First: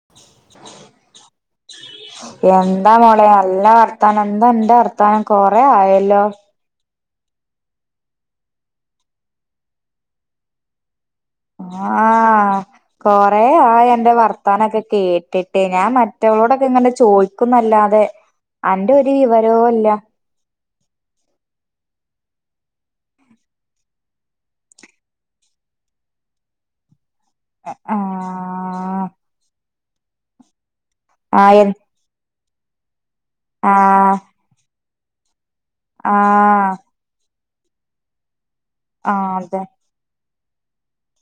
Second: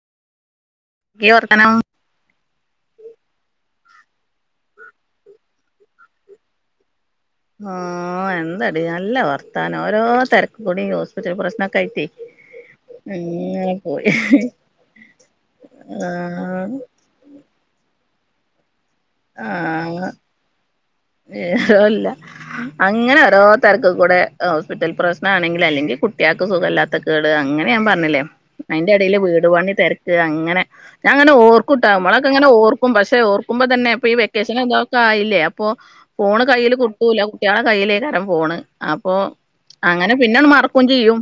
ആ ക്കെ വർത്താനം എന്താ മോളെ നല്ലാ വർത്താനം എന്താ അന്റെ വർത്താനം കൊറെ ആയല്ലോ ആഹ് എന്തടി നല്ല വർത്താനം ഓരോ തിരക്ക് കൂടി യ ആ കൊറെ അങ്ങനെ ആയി പോയി അൻ്റെ വർത്താനംക്കെ കേട്ടിട്ട് റ്റില്ലഞാൻ ആ മറ്റവളോടൊക്കെ ഇങ്ങെ നെചോയ്ക്കുന്നല്ലാതെ അന്റെ ഒരു വിവരവും ഇല്ല ഏ അതും അല്ല അങ്ങനെ ഓരോ തരക്കും കൂടെ ഹോസ്പിറ്റൽ പ്രശ്നം ആണെങ്കിൽ അല്ലെങ്കിൽ കുട്ടികൾക്ക് സുഖല്ലാത്ത ള് അങ്ങനെ ഞാൻ പറഞ്ഞില്ലേ അതിന്റെ ആഹ് ഇടയില് വീട്പണി തിരക്ക് അങ്ങനെ ഞാൻങ്ങനെ ആഹ് എ ഓർക്കുട്ടാ നമ്മളൊക്കെങ്ങന ഓർക്കും പക്ഷെ ഓർക്കുമ്പോ തന്നെ ഇപ്പ ഈ ആഹ് വെക്കേഷൻ എതൊക്കായില്ലേ അപ്പൊ ഫോണ് ആഹ് കയ്യില് കട്ടൂല കുട്ട്യാളെ കൈയിലേക്കാരം ഫോണ് അപ്പൊ ആഹ് അതെ അങ്ങനെ പിന്നെണ് മറക്കുകയും ചെയ്യും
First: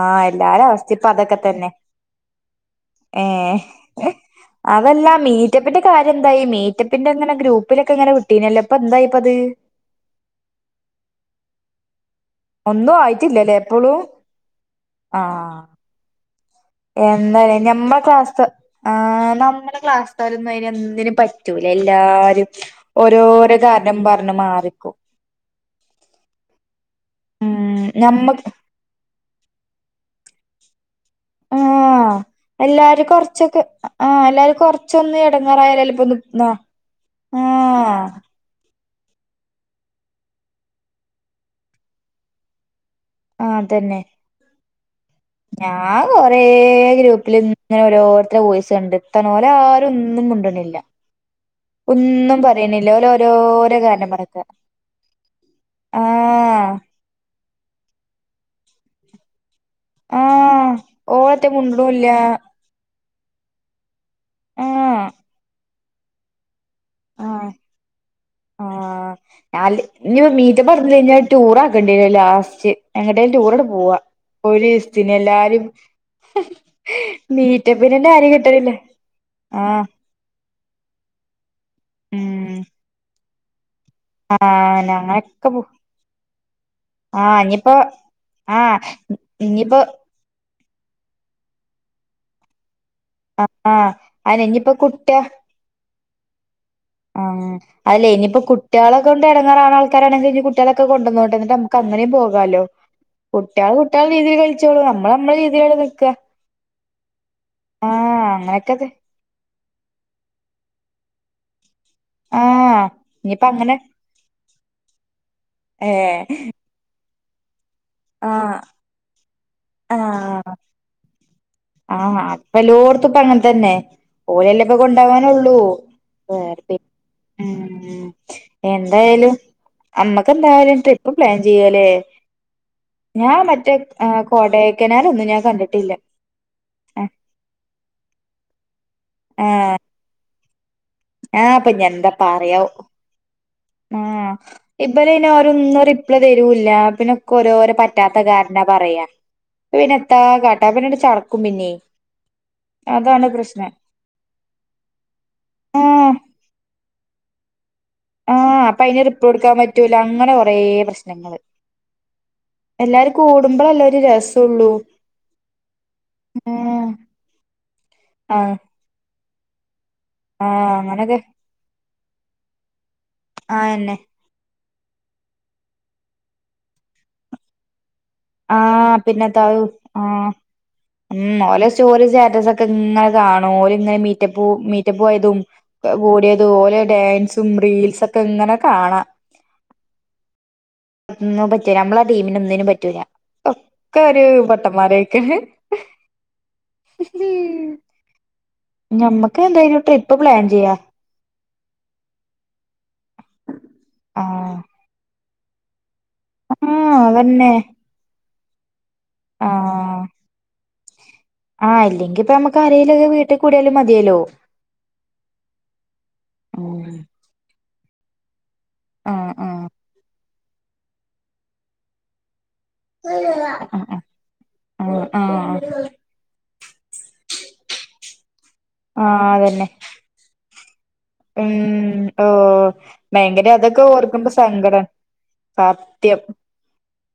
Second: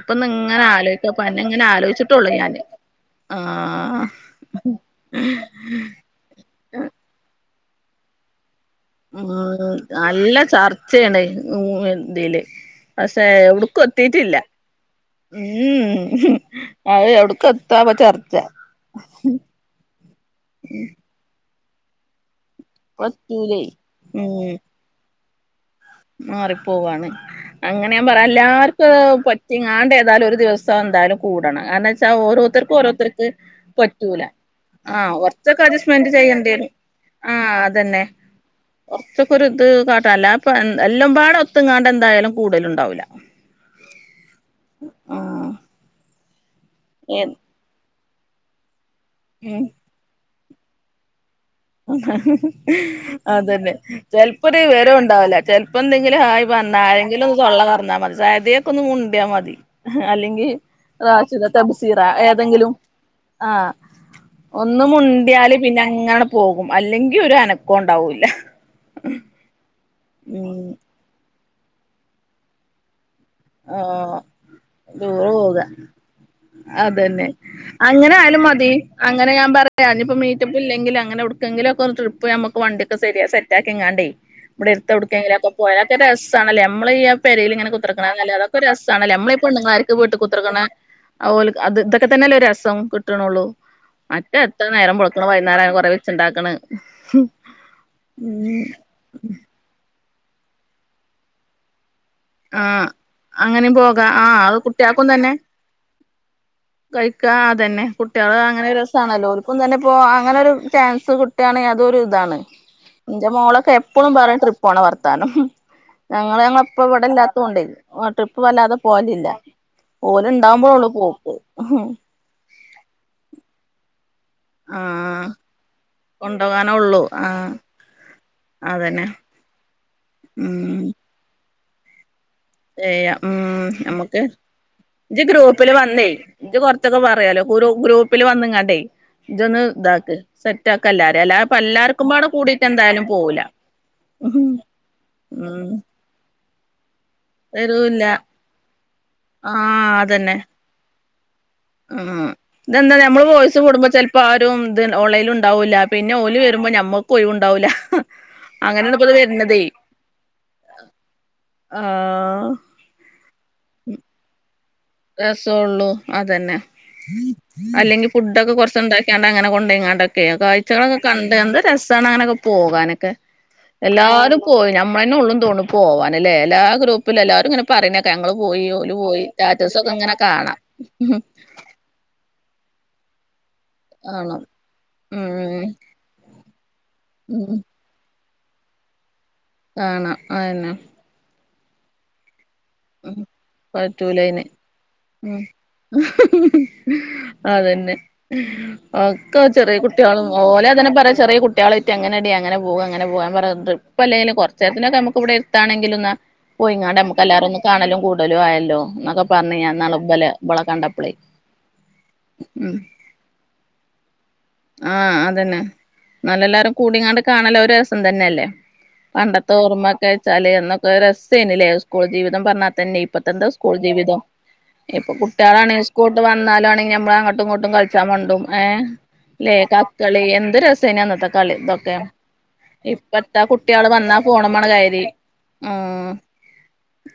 ഇപ്പൊ എല്ലാരെ ഇങ്ങനെ അവസ്ഥ ഇപ്പ ആലോചിക്കപ്പ അതൊക്കെ അന്നെ ഇങ്ങനെ തന്നെ ആലോചിച്ചിട്ടുള്ളൂ ഞാന് ആ ഏഹ് അതല്ല മീറ്റ പ്പിൻ്റെ കാര്യം എന്ത ഈ മീറ്റപ്പിൻ്റെ ങ്ങനെ ഗ്രൂപ്പിലൊക്കെങ്ങനെ വി ട്ടീനല്ലൊ ഇപ്പം എന്തായി ഉം എന്തായിപ്പത് നല്ല ചർച്ചയാണ് ഇതില് ഒന്നും പക്ഷേ ആയിട്ടില്ലല്ലേ എവിടക്കും എപ്പോളും എത്തിട്ടില്ല ഉം ഉം എന്താ ലെ ഞമ്മടെ ക്ലാസ്ത്തെ നമ്മെ ക്ലാസ് ത്തെ പോലെ അയ്ന് ഒന്നിനു പറ്റ പറ്റൂല്ലഎല്ലാരും ഓരോരോ പറ്റൂലേ കാരണം പറഞ്ഞ് ഉം മാറി നിക്കും മാറിപ്പോവാണ് ഉം അങ്ങനെ ഞാൻ പറയാ ഞമ്മക്ക് എല്ലാർക്കും പറ്റിങ്ങാണ്ട് ഏതായാലും ഒരു ദിവസം സം എന്തായാലും കൂടണം കാരണ വെച്ചാ ആഹ് ഓരോരുത്തർക്കും എല്ലാരും ഓരോരുത്തർക്ക് കൊറച്ചൊക്കെ പറ്റൂല ആഹ് എല്ലാരും ആഹ് കൊറച്ചൊന്ന് കൊറച്ചൊക്കെ അഡ്‌ജ എടങ്ങേറായാലല്ലേ സ്‌റ്റ്മെന്റ് ഇപ്പൊന്ന് ചെയ്യേണ്ടി ആഹ് വരും ആ അതന്നെ കുറച്ചൊക്കെ ഒരു ഇത് കാട്ടല്ല അപ്പൊ എല്ലാം പാട് ഒത്ത ഇങ്ങാണ്ട് എന്തായാലും കൂടല്ഉണ്ടാവില്ല ആഹ് അ തന്നെ ആഹ് ഞാ കൊറേ ഏ ഗ്രൂപ്പിൽ ഇങ്ങനെ ഓരോരുത്തര ഓയിസ് കണ്ട്ത്തണോല് ഉം ആരും ഒന്നും മിണ്ടണില്ല അതന്നെ കാരണം പറക്ക ചെലപ്പോ ഒരു വിവരോം ഉണ്ടാവില്ല ചെലപ്പോ എന്തെങ്കിലും ഹായി ആഹ് പറഞ്ഞാല് എങ്കില് ഒന്ന് തൊള്ള തുറന്നാൽ മതി സ യി ദിയയൊക്കെ ഒന്ന് മുണ്ടിയാൽ മതി അല്ലെങ്കി ആഹ് ഓളറ്റെ റാഷിദാത്ത ബുസീറ മുണ്ടണൂല്ല ഏതെങ്കിലും ആഹ്ഒന്നു ആഹ് മുണ്ടിയാല് പിന്നെ അങ്ങനെ പോകും അല്ലെങ്കി ഒരു ആഹ് അനക്കംണ്ടാവില്ല ആഹ് ഞാല് ഇനി മീറ്റപ്പ് പറഞ്ഞ കഴിഞ്ഞാ ടൂർ ആകക്കേണ്ടിവരും ലാസ്റ്റ് എങ്ങോട്ടെങ്കിലും ടൂറങ്ങോട്ട് പോവ ആഹ് ഒരു ദൂരെ ദിവസത്തിന്എല്ലാരും പോക അതന്നെ അങ്ങനെ ആരേം ആയാലും കിട്ടണില്ല മതി അങ്ങനെ ഞാൻ ആഹ് പറയാനിപ്പോ മീ റ്റപ്പ് ഇല്ലെങ്കി അങ്ങനെ എവിടെക്കെങ്കിലും ഒക്കെ ട്രിപ്പ് ഉം നമക്ക് വണ്ടിക്കെസെറ്റാക്കി ഇങ്ങാണ്ട് ഇവിടെ ആഹ് എടുത്തടുക്കെങ്കിലും ഞങ്ങളൊക്കെ ക്കെ പോ പോരാത്ത രസാണല്ലേ നമ്മ ഈ ആ ആഹ് പെരേൽ ഇങ്ങനെ ഇനിയിപ്പോ കുത്തിർ അല്ല അതൊക്കെ ഒരു ആഹ് രസമാണല്ലേനമ്മളഈ പെണ്ണുങ്ങള് ഇനിയിപ്പോ മാരിക്ക് വീട്ട് കുത്തിർക്കണ അത് ഇതൊക്കെ തന്നെഅല്ലെ രസം കിട്ടണള്ളൂ ആഹ് മറ്റേ അയിന് എത്ര ഇനിയിപ്പോ നേരം കുട്ട്യ വെളുക്കുണു വൈന്നേരം കൊറെ വെച്ച്ണ്ടാക്കണ്. ആഹ് അയല്ലേ ഇനിയിപ്പോ കുട്ടിളെക്കൊണ്ട് ഇടങ്ങാറാണ് ആൾ കല്യാണം കഴിഞ്ഞിട്ട്കുട്ടി കളൊക്കെ കൊണ്ടുവന്നോട്ടേ എന്നിട്ട് നമക്ക് അങ്ങനേം പോവാം വാലോ ആഹ് കുട്ടികൾ അങ്ങനെയും പോകാ കുട്ടികളുടെ രീതിൽ ആഹ് അത് കുട്ടികൾക്കും കളിച്ചോളുംനമ്മള് തന്നെ നമ്മളെ രീതിയിലിവിടെ നിൽക്ക കഴിക്കാ അതന്നെ കുട്ടികള് അങ്ങനെ അങ്ങനൊക്കെ രസമാണല്ലോ ക്കുംതന്നെ പോവാ അങ്ങനെ ഒരു ചാൻസ് കിട്ടുകയാണെങ്കിൽ അതൊരു [unintelligible] ആഹ് എന്റെ ഇനിയിപ്പ മോളൊക്കെ അങ്ങനെ എപ്പോഴും പറ യുംട്രിപ്പ് പോണ വർത്താനം ഏ ഞങ്ങളപ്പ ഇടല്ലാത്തൊണ്ട് ട്രിപ്പ് ആഹ് വല്ലാതെ പോകലില്ല ഓലെ ആഹ് ഉണ്ടാവുമ്പോഴള്ളൂ പോക്ക് എല്ലോടുത്തും ഇപ്പങ്ങതന്നെ ഓലല്ലേ ഇപ്പൊ കൊണ്ടോവാനുള്ളൂ. കൊണ്ടോവാനെ ഉള്ളൂ ആഹ്‌. ഉം എന്തായാലും മ്മക്ക് എന്തായാലും ഉം ട്രിപ്പ് പ്ലാൻ ചെയ്യല്ലേ. ചെയ്യാം ഞാ ഉം മറ്റേ നമ്മക്ക് കൊടെയ്ക്കനാലൊന്നും ഞാൻ കണ്ടിട്ടില്ല. ഇജ് കൊർച്ചൊക്കെ പറയാലോ ഗ്രൂ ‌ ഗ്രൂപ്പില് വന്നങ്ങാണ്ടേ ഇജോന്ന് ആഹ് താക്ക്. സെറ്റാക്കല്ലാര ആഹ് അല്ലാപ്പ ഇപ്പൊ എല്ലാർക്കുംപടെ കൂടിയിട്ട് എന്തായാലും പോകൂല. ഏഹ് ഇബലയന്ന ആരും റിപ് തരുല്ല പിന്നെക്ക് ഓരോരോ തരൂല്ല പറ്റാത്ത കാരണ പറയാ ആഹ് പിന്നത്ത അതന്നെ [unintelligible] ചടക്കും പിന്നെ. ഉം ഇതെന്താ അതാണ് നമ്മള് വോയിസ് പ്രശ്നം കൂടുമ്പോ ചെലപ്പോ ആരും ഇത് ഒൺലിയിൻ ഉണ്ടാവൂല്ല ആഹ് പിന്നെ ഓല് വരുമ്പോ ഞമ്മക്ക് ഒഴിവുണ്ടാവൂല്ല. ആഹ് അപ്പൊ അങ്ങനെയാണ് അയിന് ഇപ്പത് റിപ്പളേടുക്കാൻ വരുന്നതേ പറ്റൂല അങ്ങനെ കൊറെ പ്രശ്നങ്ങള് ആഹ് എല്ലാരും കൂടുമ്പളല്ലേ ഒരു രസള്ളൂ. രസള്ളു അതന്നെ അല്ലെങ്കി ഫുഡക്കെ ആഹ് കൊറച്ചണ്ടാക്കി കാണ്ട് അങ്ങനെ കൊണ്ടയ്കാണ്ടൊക്കെയെ ആഹ് കാഴ്ചകളൊക്കെ അങ്ങനൊക്കെ കണ്ട് ണ്ട് എന്ത് രസാണ് അങ്ങനൊക്കെ പോകാനൊക്കെ ആയെന്നെ എല്ലാരും പോയി നമ്മളന്നെ ഉള്ളു തോണു പോവാനല്ലേ, എല്ലാ ഗ്രൂപ്പിലും എല്ലാരുംങ്ങനെ പറനേക ഞങ്ങള് പോയി ഓല് ആഹ് പോയി പിന്നെത്താവു സ്റ്റാറ്റസൊക്കെ ഇങ്ങനെ ആഹ് കാണാം ഉം ഓലസ് സ്റ്റോറി സ്റ്റാറ്റസക്കെ ഇങ്ങനെ കണും ഓല്ങ്ങനെ കാണും മീറ്റപ്പ മീറ്റപ്പോയതും ഉം കൂടിയതുപോലെ ഡാൻസും ഉം റീൽസൊക്കെ ഇങ്ങനെ കാണാം കാണാം അതന്നെ. ഒന്നു പറ്റൂല നമ്മളെ ടീമിനെ ഒന്നിനും പറ്റൂലാ പറ്റൂലനെ ഉം അതന്നെ. ഒക്കെ ഞമ്മക്ക് ചെറിയ എന്തായാലും ട്രിപ്പ് കുട്ടിളും പ്ലാൻ ഓലെ ചെയ്യാ തന്നെ പറയാം ചെറിയ കുട്ടികളറ്റങ്ങനെടി അങ്ങനെ പോക അങ്ങനെ പോകാൻ പറ ഇപ്പല്ലെങ്കില ആഹ് കുറച്ച ഇതിനൊക്കെ നമുക്ക് ഇവിടെ എരുത്താണെങ്കിൽ ഒന്ന് ആഹ് പോയിങ്ങാണ്ട് നുക്ക് അതന്നെ എല്ലാരെന്ന് കാണലും കൂടുലും ആയല്ലോ. എന്നൊക്കെ പറഞ്ഞാ ഞാൻ ആഹ് ഇന്നാൾ ബലെ കണ്ടപ്പളെ ആഹ് ഇല്ലെങ്കിപ്പൊ നമക്ക് ആരേലുംക്കെ വീട്ടി കൂടിയാലും മതിയല്ലോ ആഹ് അതന്നെ എന്നാലും എല്ലാരും ആഹ് കൂടിങ്ങാണ്ട് കാണല് ഒരു രസം തന്നെയല്ലേ. പണ്ടത്തെ ആഹ് ഓർമ്മൊക്കെച്ചാല് അന്നൊക്കെ രസയിനില്ലേ സ്കൂൾ ജീവിതം പറഞ്ഞാ തന്നെ ഇപ്പത്തെന്താ സ്കൂൾ ആഹ് ജീവിതം ആഹ് ഇപ്പം കുട്ടികളാണെ ആഹ് ക്കോട്ട് വന്നാലണെങ്കിൽ നമ്മൾ അങ്ങോട്ടും ഇങ്ങോട്ടും കളിച്ചാമണ്ടും ഏ ആഹ് ല്ലേ അതന്നെ ക ക് ക്കളി എന്ത് രസേനി അന്നത്തെ കളി ഇതൊക്കെ ഉം ഓ ഇപ്പത്താ ഭയങ്കര അതൊക്കെ കുട്ടികള് വന്നാ ഓർക്കുമ്പോ ഫോണുമ്മാണ്ട് സങ്കടണ് കയറി സത്യം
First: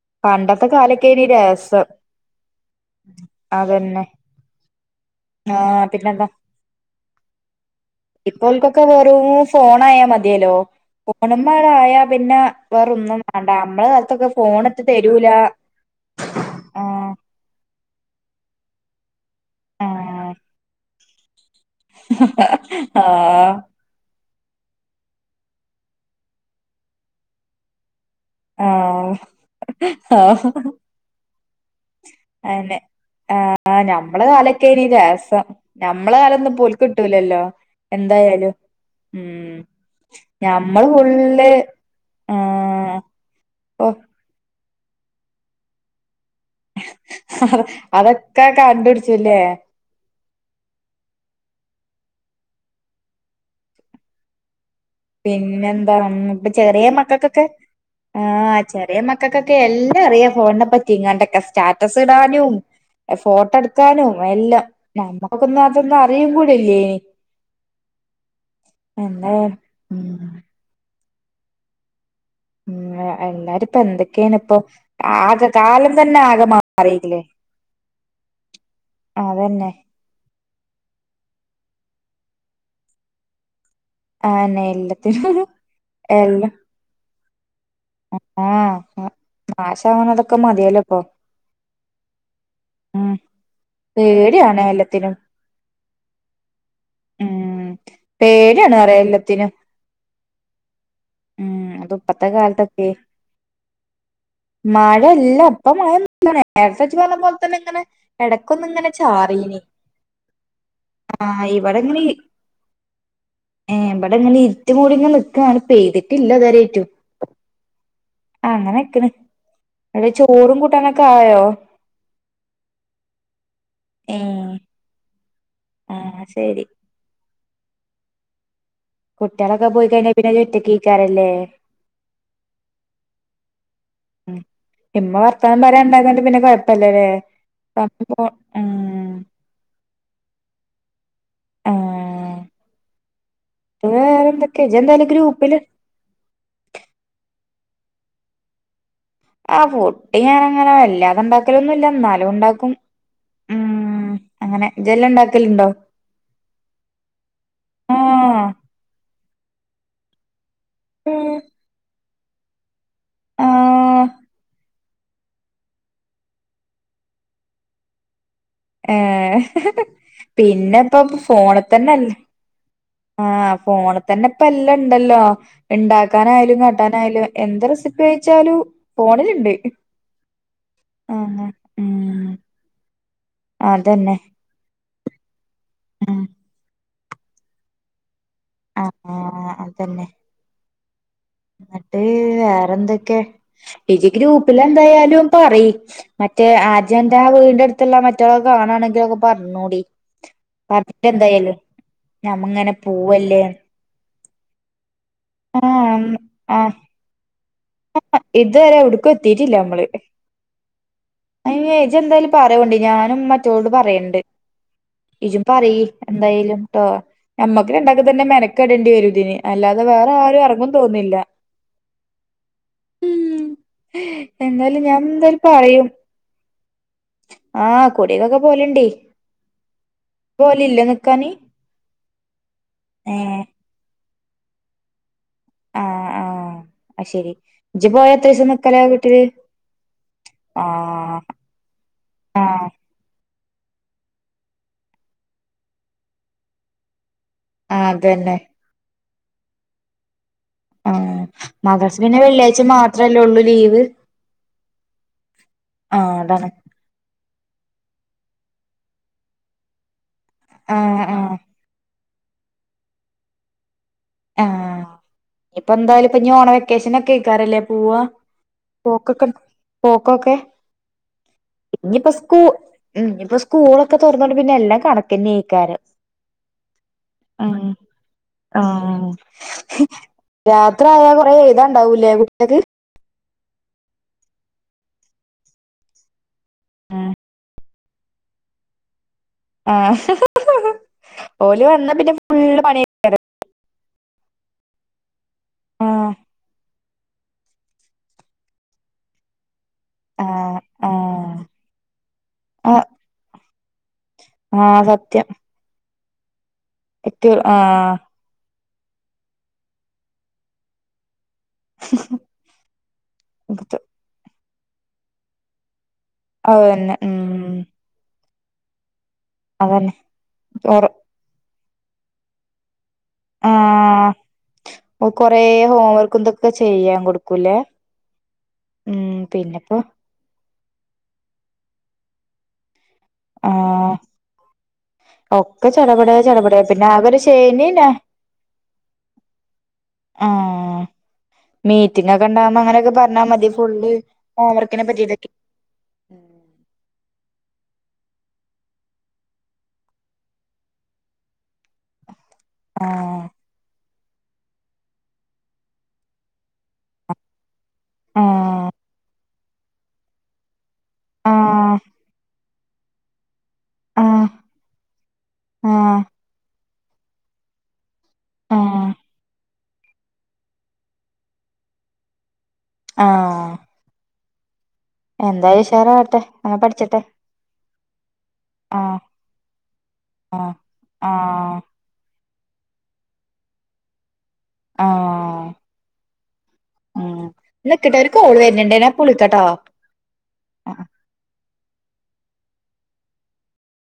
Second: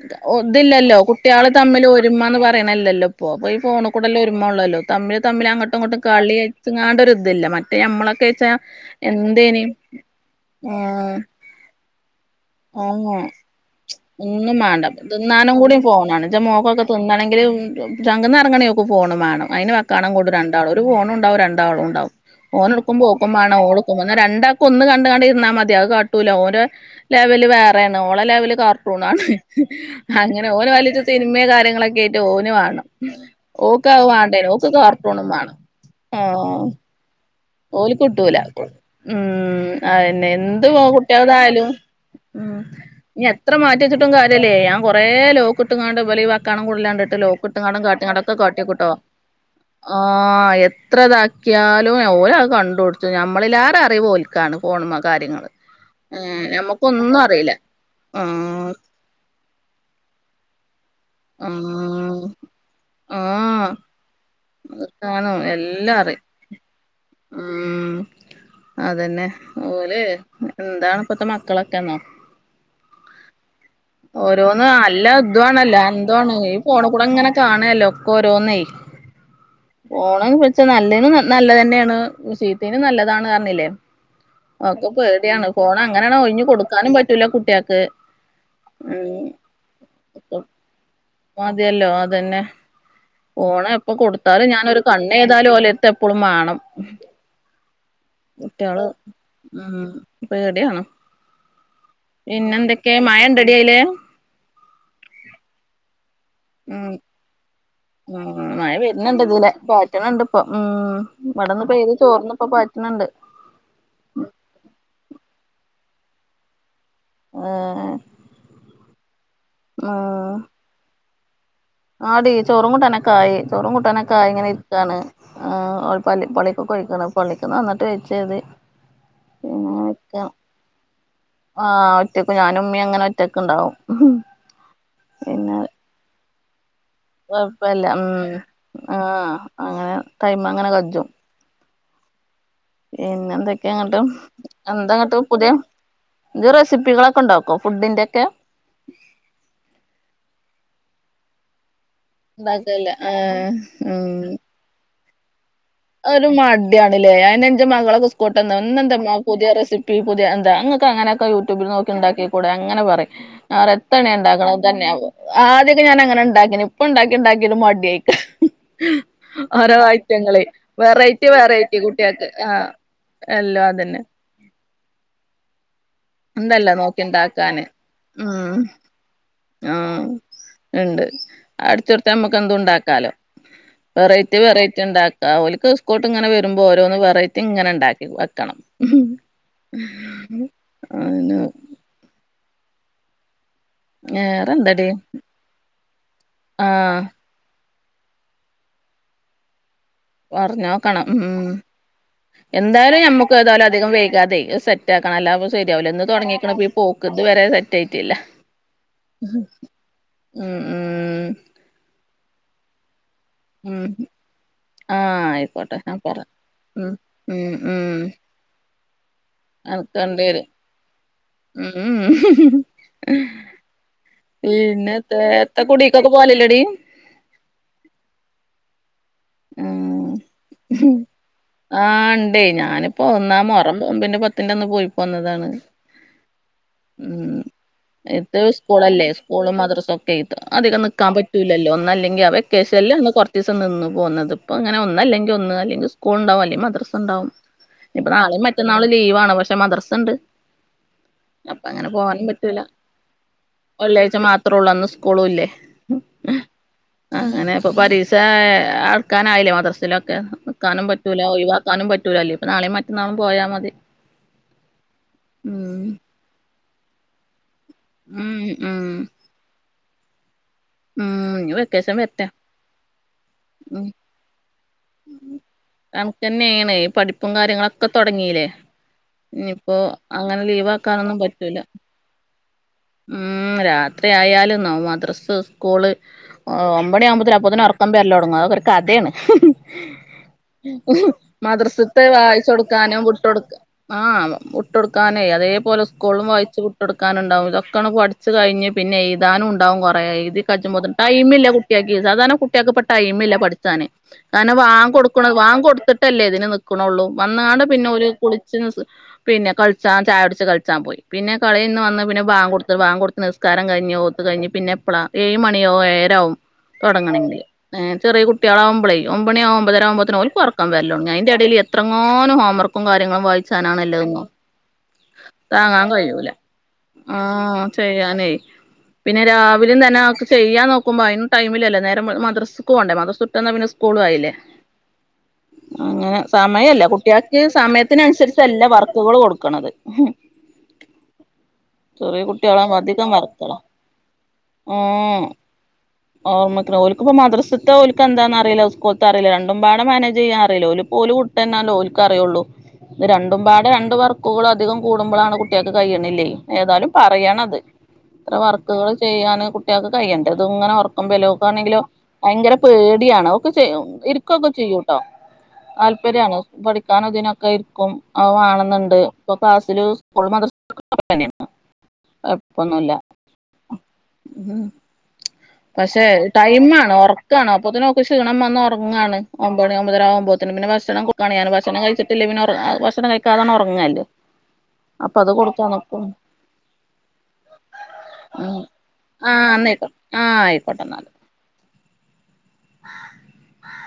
ത് ഒ പണ്ടത്തെ ഇതില്ലല്ലോ കാലൊക്കേനി കുട്ടിള് തമ്മിൽ രസം ഒരുമാന്ന് പറയണല്ലല്ലോ ഇപ്പോ ഇപ്പൊ ഈ അതന്നെ ഫോണിക്കുടല്ലെ ഒരുമ ഉള്ളല്ലോ. തമ്മിൽ തമ്മിൽ അങ്ങോട്ടും ആഹ് ഇങ്ങോട്ടും പിന്നെന്താ കളിചെങ്ങാണ്ട ഒരിതില്ല മറ്റേ നമ്മള ഇപ്പോൾക്കൊക്കെ വെറും ഫോണായ മതിയല്ലോ ഫോണമാഴ ആയ പിന്നെ ഉം വേറൊന്നും ഉം വേണ്ട നമ്മളെ കാലത്തൊക്കെ ഒന്നും ഫോണ്ട്ട് മാണ്ട തരൂല തിന്നാനും കൂടി ഫോൺ മണം ഇന്റെ മോക്കൊക്കെ ആഹ് തിന്നണങ്കിൽ ചങ്ക്ന്ന ഇറങ്ങണിക് ഓക്ക് ഫോണ് മാണം അന് വെക്കാണംങ്കൂടും ആഹ് രണ്ടാളും ഒരു ഫോണണ്ടാവും രണ്ടാളും ഉണ്ട് ഓന് ഇടുക്കുമ്പോ ഓൾക്കും ആഹ് വാണം ഓള്‌ ഓന്നാ രണ്ടാകൊന്ന് കണ്ട്ങ്ങാണ്ട് ണ്ടിര്ന്നാ മതി. അഹ് കാട്ടൂല ഓന്റെ ലെവല് വേറെണ് ഓളെ ലെവല് ല് ആഹ് കാർട്ടുണാണ്.. ഹ് അങ്ങനെ ഓല വലിച് സിനിമെ കാര്യങ്ളൊക്കെ അയന്നെ, ആഹ്‌ ഞമ്മള വേണ്ടേനു ഓക്ക് കാലക്കെനി കാർട്ടൂണും രാസം വേണം ഞമ്മളെ കാലൊന്നും പ്പം ഓല്ക് കിട്ടൂലല്ലോ. ഓലിക്കൊട്ടൂല എന്തായാലും ഉം അയെന്നെ എന്ത് പോ ഞമ്മള് ഫുള്ള് കുട്ടിൾതായാലും ഉം ആഹ് ഇനി എത്ര ഓഹ് മാറ്റിച്ചിട്ടും കാര്യല്ലേ ഞാൻ കൊറേ ലോക്ക് ഇട്ടുകാണ്ട ഇവലേ കാണാൻ കൊള്ളില്ലാണ്ടിട്ട് ലോകിട്ടകണ്ട് കാട്ടങ്ങാടൊക്കെ അതൊക്കെ കാട്ടിയകെട്ടോ കണ്ടുപിടിച്ചുല്ലേ ആഹ് എത്രതാക്കിയാലും ഓല് അത് കൊണ്ടോടുത്ത് നമ്മളി ലേറെ അറിവോൽക്കാണ് ഫോൺമക്ക പിന്നെന്താ ന്പ്പൊ ചെറിയെ മക്കക്കൊക്കെ, അറിയില്ല ആ ആഹ് ചെറിയെ മക് ക ക ക്കെല്ലാം അറിയാ ഫോണിനെ പറ്റി ങ്ങാണ്ടോക്കെ സ്റ്റാറ്റസ് ആഹ് ടാനും ആഹ് ഫോട്ടട്ക്‌ ക്കാനും എല്ലാം അതൊക്കാണ് നമ്മോക്കൊക്കന്ന് എല്ലാം അതൊന്നു അറിയും കൂടില്ലേനി അതെന്നെ എന്താ ഓല് ഉം ന്താണ് പ്പത്തെ മക്കളൊക്കെന്നോ മ് എല്ലാരും പ്പന്തൊക്കെണ് പ്പൊ ഓരോന്ന് അ ആകെ കാലം തന്നെ ആകമാ ഫോണുകൂടെങ്ങനെ കാണ്ല്ലോ ക്കോരോന്നെയ് അതെന്നെ ഓളേണ് ബിൾച്ചാ. നല്ലേന് ന്ന നല്ല തെന്നേണ് ചീത്തേനും നല്ലതാണ് അർഞ്ഞില്ലേ ആന്നെ ഒക്കെ എല്ലാത്തിനും പേട്യണ് ഫോണങ്ങണ് ഒഴിഞ്ഞ് എല്ലാം കൊട്ക്കാനും പറ്റൂല കുട്ടിയെക്ക് ആഹ് നാശവനതൊക്കെ മതിയല്ലോ പ്പൊ മതിയല്ലൊ അതന്നെ ഫോണെപ്പൊ കൊട്ത്താലു പേടിയാണ് ഞാനൊരു എല്ലാത്തിനും കണ്ണെതായാലും ഓലെര്ത്ത് എപ്പളും വാണം. ഉം പേടിയാണ് കുട്യള് പറയാ എല്ലാത്തിനും മ്.. പേട്യണ് ഉം. അതൊപ് പിന്നെന്തൊക്കെ മയണ്ടടി അയിലെ? മഴല്ല പ്പ മഴയൊന്നുലനെ നേരത്തെച് പറ്ഞ്ഞപോൽതന്നെ ഇങ്ങനെ മ്.. എടക്കൊന്ന് ഇങ്ങനെ മയവെര്ന്ണ്ട് ഇതിലെ ചാറീനി പാറ്റ്ണ്ണ്ണ്ട് പ്പോ മ്.. ആഹ് വ്ടെന്ന് പൈത് ചോറ്ന്പ്പോ പാറ്റ്ണ്ണ്ട് ഏ.. ബ്ടെ ങ്ങനെ ഇര്റ്റ് മൂടി ങ്ങനെ നിക്കാണ് പെയ്ത്ട്ടില്ല ഇതരൈറ്റും. ആ.. ഹഹ് അങ്ങനെക്ണ് അടെ ചോറും കൂട്ടാനൊകായോ? ആടി.. ചോറും കൂട്ടാനൊകായി ചോറും കൂട്ടനൊകായി ഏഹ് ങ്ങനെര്ക്കാണ് ആ ഓല് പല്ലി ആഹ് ശരി പള്ളികക്കൊയികാണ് പള്ളിക്ക് നന്ന്ട്ട് [unintelligible] പിന്നെ കുട്ടികളൊക്കെ പോയി കഴിഞ്ഞാ വ്ക്ക പിന്നെ ഇജ്ജ് ഒറ്റക്കേക്കാരല്ലേ ആ.. ഒറ്റക്ക് ഞാനുമ്മി ങ്ങനെ ഒറ്റക്ണ്ടാവും മ് ഹ്.. ഉം ഇമ്മ വർത്താനം പറയണ്ടായതൊണ്ട് പിന്നെ കൊഴപ്പല്ലല്ലേ കൊയപ്പല്ല മ്.. സംഭവം ആ.. ഉം ഹ് അങ്ങനെ ടൈമ ങ്ങനെ കജും. ആഹ് അത് പിന്നെന്തൊക്കെങ്ങട്ട് വേറെന്തൊക്കെ ഇജെന്തായാലും എന്താങ്ങട്ട് പുതിയ് ഗ്രൂപ്പില് ജ് റെസിപ്പികളെക്കോ ഉണ്ടാക്കോ ഫുഡിന്റെ ക്കെ? ആ ഫുഡ്ഞാനങ്ങനെ വല്ലാതെ ണ്ടാക്കലൊന്നുല്ല ന്നാല് ലോംണ്ടാക്കും. ഉണ്ടാക്കല്ല ആഹ് മ് അങ്ങനെ ഇജ്ല്ലാം ണ്ടാക്കല്ണ്ടോ? ഒര് മടിയണ്ല്ലേ അയെന്നെ ഇൻ്റെ മകളെകെ ആഹ് ഇസ്ക്കോള്ട്ടന്ന ഇന്നന്താമ്മ പുതിയ റെസിപ് പി പുതെയ് ൻന്താ ഇങ്ങക്കെ ങ്ങനെക്കെ ഉം യൂട്യൂബില് നോക്കി ഇ ണ്ടാക്കികൂടെ അങ്ങനെ പറിം അറെ ആഹ് എത്തണെണ്ടാക്ണത് ഇതെന്നെവും ആദ്യൊക്കെ ഞാനങ്ങനെ ണ്ടാകിന് ഇപ്പ ണ്ടാക്കി ണ്ടാകിട് മടിയ്ക്ക് ഹ്. ഏഹ് ഓരോ ഐറ്റങ്ങളെയ് പിന്നെ ഇപ്പൊ റൈറ്റി ഫോണ് വെറൈറ്റി തന്നെല്ലേ കുട്ട്യാക്ക്ആ എല്ലോ അതന്നെ. അന്നെ പ്പല്ലാം ഇണ്ടല്ലോ ഇ ണ്ടാക്കാനായാലും എന്തല്ല നോക്കി കാട്ടാനായാലും എന്ത് ഉണ്ടാക്കാന് റെസിപ്പിയിച്ചാലു പോണില്ണ്ട്. ആ.. ഇണ്ട് ഉം അടിചോട്ത്ത മ്മകെന്തു ണ്ടാക്കാലോ അതന്നെ വെറൈറ്റി വെറൈറ്റി ണ്ടാക്ക ഓൽക്‌ സ്കൂട്ട് ഉം ങ്ങനെ വെര്മ്പോ ഓരോന്ന് വെറൈ തിങ്ങനെ ഇണ്ടാക്കി വെക്കണം മ് ആഹ് ഹ്.. ഹ്.. അ.. ന് ന്ന്ട്ട് വേറെന്ത്‌ക്കെ? ഇജി വേറെന്തടി ഗ്രൂപ്പിലെന്തായാലും പറയ് മറ്റേ ആ ആഹ് ജന്റെ വീട്ന്റെ ട് ഇതല്ല മറ്റളക്ക് ആണാണങ്കിലൊക്കെ പറഞ്ഞോടി പർഞ്ഞോക്കണം ഉം.. നമ്മങ്ങനെ എന്തായാലും ഞമ്മകെ പോവല്ലേ താലും അ തി അതികം വൈകാതെ അയ്സെറ്റാ ക്കണം അല്ലപയ് സെര്യവൂല്ല എന്ന് ആഹ് തൊടങ്ങിക്‌ണ് ഈ പോക്ക് ഇത് വരെ സെറ്റ് ആയിട്ടില്ല ആ ഇതൊരെ എവ്ടുക്കു എത്തിട്ടില്ല മ്മള് ഉം ഉം അയിന് ഇജെന്തേലും പറോയോണ്ടി ഞാനും മറ്റോൾട് ഉം പറേണ്ട് ആഹ് ഇജും ആയിക്കോട്ടെ പറെയി ഞാൻ പറ ന്തായെലും ട്ടോ ഉം ഉം ഞമ്മക്ക് ഉം രണ്ടാകും തന്നെ മെനകെടേണ്ടി വരും ഇത് ന് അല്ലാതെ വേറാരും എറങ്ങും തോന്ന്ല്ല ഉമ് എന്താലും ഞാൻ എന്തായാലും പറയും കുടീക്കൊക്കെ പോവലില്ലടി ആഹ് കുടിക്കൊക്കെ പോലു ണ്ട് ഉ ആ ഉണ്ടേ ഞാനിപ്പോ ഒന്നാ ഏഹ് മൊറ നോമ്പിന്റെ പത്ത് പിന്ന ഒന്ന് പോയി പോന്നതാണ് അയ് ശരി ഇജ്ജ് പോയ ഇട്ട് എത്രീസം നിക്കലാ സ്കൂളല്ലേ വീട്ടില് സ്കൂളും മദ്രസ ഒക്കെ ഇട്ട് അധികം നക്കാൻ ആഹ് പറ്റൂല്ലല്ലോ ഒന്നല്ലെങ്കിൽ അവ ആഹ് വെക്കേഷൻ ൽ ലിന്ന് കൊറ നിന്ന് പോകുന്നത് ഇപ്പോ അങ്ങനെ ഒന്ന അല്ലെങ്കിൽ ഒന്ന് അല്ലെങ്കിൽ സ്കൂൾ ഉണ്ടാവും അല്ലെങ്കിൽ മദ്രസ ഉണ്ടാവും ആഹ് ഇപ്പൊ അതന്നെ നാളെയും മറ്റന്നാള് ലീവാണ്. പക്ഷെ മദ്രസുണ്ട്. ആഹ് മദ ർസ് പിന്നെ പറ്റൂല വെള്ളിയാഴ്ച മാത്രല്ലേള്ളു ലീവ് വെള്ളിയാഴ്ച മാത്രേ ഉള്ളൂ അന്ന് സ്കൂളും ഇല്ലേ ആഹ് അതാണ് അങ്ങനെ ഇപ്പൊ പരീസ ആക്കാനായില്ലേ മദ്രസിലൊക്കെ നക്കാനും ആഹ് പറ്റൂല ആഹ് ഒഴിവാക്കാനും പറ്റും റ്റൂല്ലേ പ്പ നാളെയും മറ്റന്നാളും പോയാൽ മതി ആഹ് ഇപ്പൊ ഉം എന്തായാലും ഇപ്പൊ ഇ ഓണ വെക്കേഷൻ ഒക്കെ കേക്കാറല്ലേ പോവാ ഉം ഉം പോക്കൊക്കെ പോക്കൊക്കെ ഉം ഇനി വെക്കേഷൻ ഇനിയിപ്പോ വരട്ടെ സ്കൂ ഇനിയിപ്പോ ഉം സ്കൂളൊക്കെ തുറന്നോണ്ട് പിന്നെ എല്ലാം കണക്കന്ക്കാരം കണക്കന്നെയാണ് ഈ പഠിപ്പും ആഹ് കാര്യങ്ങളൊക്കെ തൊടങ്ങീല്ലേ ആഹ് ഇനിയിപ്പോ അങ്ങനെ രാത്രി ആയാ ലീവാക്കാനൊന്നും കൊറെ എയുതാണ്ടാവും ല്ല വിട്ടത് ഉമ് രാത്രി ആയാലും ന മദ്രസ്സ് സ്കൂള് ഒമ്പണിയ ആവുമ്പത്തേും അപ്പത്തിനും ഒർ പത്തം പേരില്ല തുടങ്ങും അതൊ ഒരു കഥയാണ് ആഹ് ഓല് വന്നാ മദ്രസത്തെ പിന്നെ വായിച്ച ഫുള്ള് പണി കൊടുക്കാനോ വുട്ടടുക്ക ആ വിട്ടൊടുക്കാനേ അതേപോലെ ആഹ് സ്കൂളിലും വായിച്ച് വുട്ട് എടുക്കാനുണ്ടാവും ഇതൊക്കെയാണ് പഠിച്ചു കഴിഞ്ഞ പിന്നെ എഴുതാനും ഉണ്ടാവും കൊറേ എഴുതി ആഹ് കഴിബോതിനും ആഹ് ടൈമില്ല കുട്ടി യാൾക്ക് സാധാ രണ ആ കുട്ടിയൾക്ക് ഇപ്പ ടൈം ഇല്ല പഠിച്ചാന് കാരണം ആഹ് സത്യം വാകൊടുക്ക വാ കൊടുത്തിട്ടല്ലേ ഇതിന് ക്ണോള്ളു ഏറ്റവും വന്നാണ്ട് പിന്നെ ആഹ് ഓല് കുളിച്ചു നി പിന്നെ കളിച്ചാ ചായ കുടിച്ച് കളിച്ചാൻ പോയി പിന്നെ കളിന്ന് വന്ന് പിന്നെ വാ വാങ്കു കൊടുത്ത് നിസ്കാരം കഴിഞ്ഞു. ഓത്ത കഴിഞ്ഞ് പിന്നെ എപ്പഴാ ഏഴ മണിയാവോ ഏരാവവും അത് തന്നെ ഉം തുടങ്ങണെങ്ക നേര് ചെറിയ കുട്ടികളകുമ്പളേ ഒമ്പണി ആഹ് ഒമ്പതരാ അതന്നെ ആകുമമ്പത്തേക്ക് ഓല്ക് ഓർകം ഒറ വരലോടങ്ങും അയ്‌ന്റെ ഇടേൽ എത്രങ്ങോനും ഹോം വർക്കും കാര്യങ്ങളും ആഹ് വായിച്ചാനാണ്ണല്ലോന്നോ കൊറേ താങ്ങാൻ ഹോംവർക്ക് കഴിയൂല. ഇതൊക്കെ ചെയ്യാൻ ആ കൊടുക്കൂലേ ചെയ്യാനേ ഉം പിന്നെ പിന്നെപ്പോ രാവിലും തന്നെ അവക്ക് ചെയ്യാൻ നോക്കുമ്പോ അയ്ന് ടൈമിലല്ല നേരെ മദ്രസ്ക്ക് പോണ്ടേ മദ്ര ട്ട ന്നാ പിന്നെ ആഹ് സ്കൂള ആയില്ലേ ഒക്കെ ചെടപടേ അങ്ങനെ ചെടപടേ സമയല്ല പിന്നെ ആകെ ഒരു കുട്ടിൾക്ക് ശനി ഞാ സമയത്തിനനുസരിച്ചല്ല വർക്കുകൾ കൊടുക്കണത് ഉമ് മീറ്റിംഗ് ചെറിയ ഒക്കെ ഉണ്ടാകോമ്പം കുട്ട്യാളാവുമ്പോ അങ്ങനെയൊക്കെ അധികം പറഞ്ഞാ മതി വർക്കുകളാ ഫുള്ള് ഹോംവർക്കിനെ പറ്റി [inaudible] ഓർമ്മ ഓലക്കിപ്പോ മദ്രസത്തെല എന്താന്ന അറിയില്ല. സ്കൂളത്തെ അറിയില്ല. രണ്ട പാട മാനേജ് അറിയില്ല. ഒലുപോലും ന്ന ഓല്ക്ക് അറിയുള്ളൂ ഇത് ആഹ് രണ്ടും പാടെ രണ്ട് വർക്കുകളും അധികം കൂടുമ്പോളാണ് കുട്ടിൾക്ക് കയ്യണില്ലേ ഏതായാലും പറയണത് ഇത്ര ആഹ് വർക്കുകൾ ചെയ്യാന് കുട്ടിൾക്ക് കയ്യണ്ട ഇത് ഇങ്ങനെ വർ ആഹ് ഒമ്പലോക്കാണെങ്കിലോ ഭയങ്കര പേടിയാണോ ക്കെ ചെയ്യും ആഹ് ഇരിക്കൊക്കെ ചെയ്യൂട്ടോ, ആഹ് താല്പര്യാണ് പഠിക്കാനും തിനൊക്കെ ഇരിക്കും. ആഹ് വാണന്നുണ്ട് പ്പം എപ്പോഴും സ്കൂൾ മദ്രസതന്നെയാണ് ഇപ്പൊന്നുംല്ല ആഹ് ഉ എന്തായാലും പക്ഷെ ഉഷാറാവട്ടെ നല്ലോം ടൈം ആ പഠിച്ചട്ടെ ഉറക്കാണ് അപ്പത്തിനക്കെ ക്ഷീണം വന്ന് ആഹ് ഉറങ്ങാണ്. ഒമ്പണ ഒമ്പതര ആ ആഹ് ഒമ്പത്തിനന് പിന്നെ ഭക്ഷണം കാണിയാൻ ആഹ് ഭക്ഷണം കഴിച്ചിട്ടില്ലേ പിന്നെ ഭക്ഷണം കഴിക്കാതാണ് ഉറങ്ങാലൊ അപ്പൊ അത് കൊടുക്കാ നക്കും ആഹ് നിക്കിട്ട ഒരു കോള് ഉം വരുന്നണ്ടേ നാ പ വിളിക്കട്ടോ ആഹ് എന്നായിക്കോട്ടെ ആഹ് ആയിക്കോട്ടെന്നാല്. [inaudible]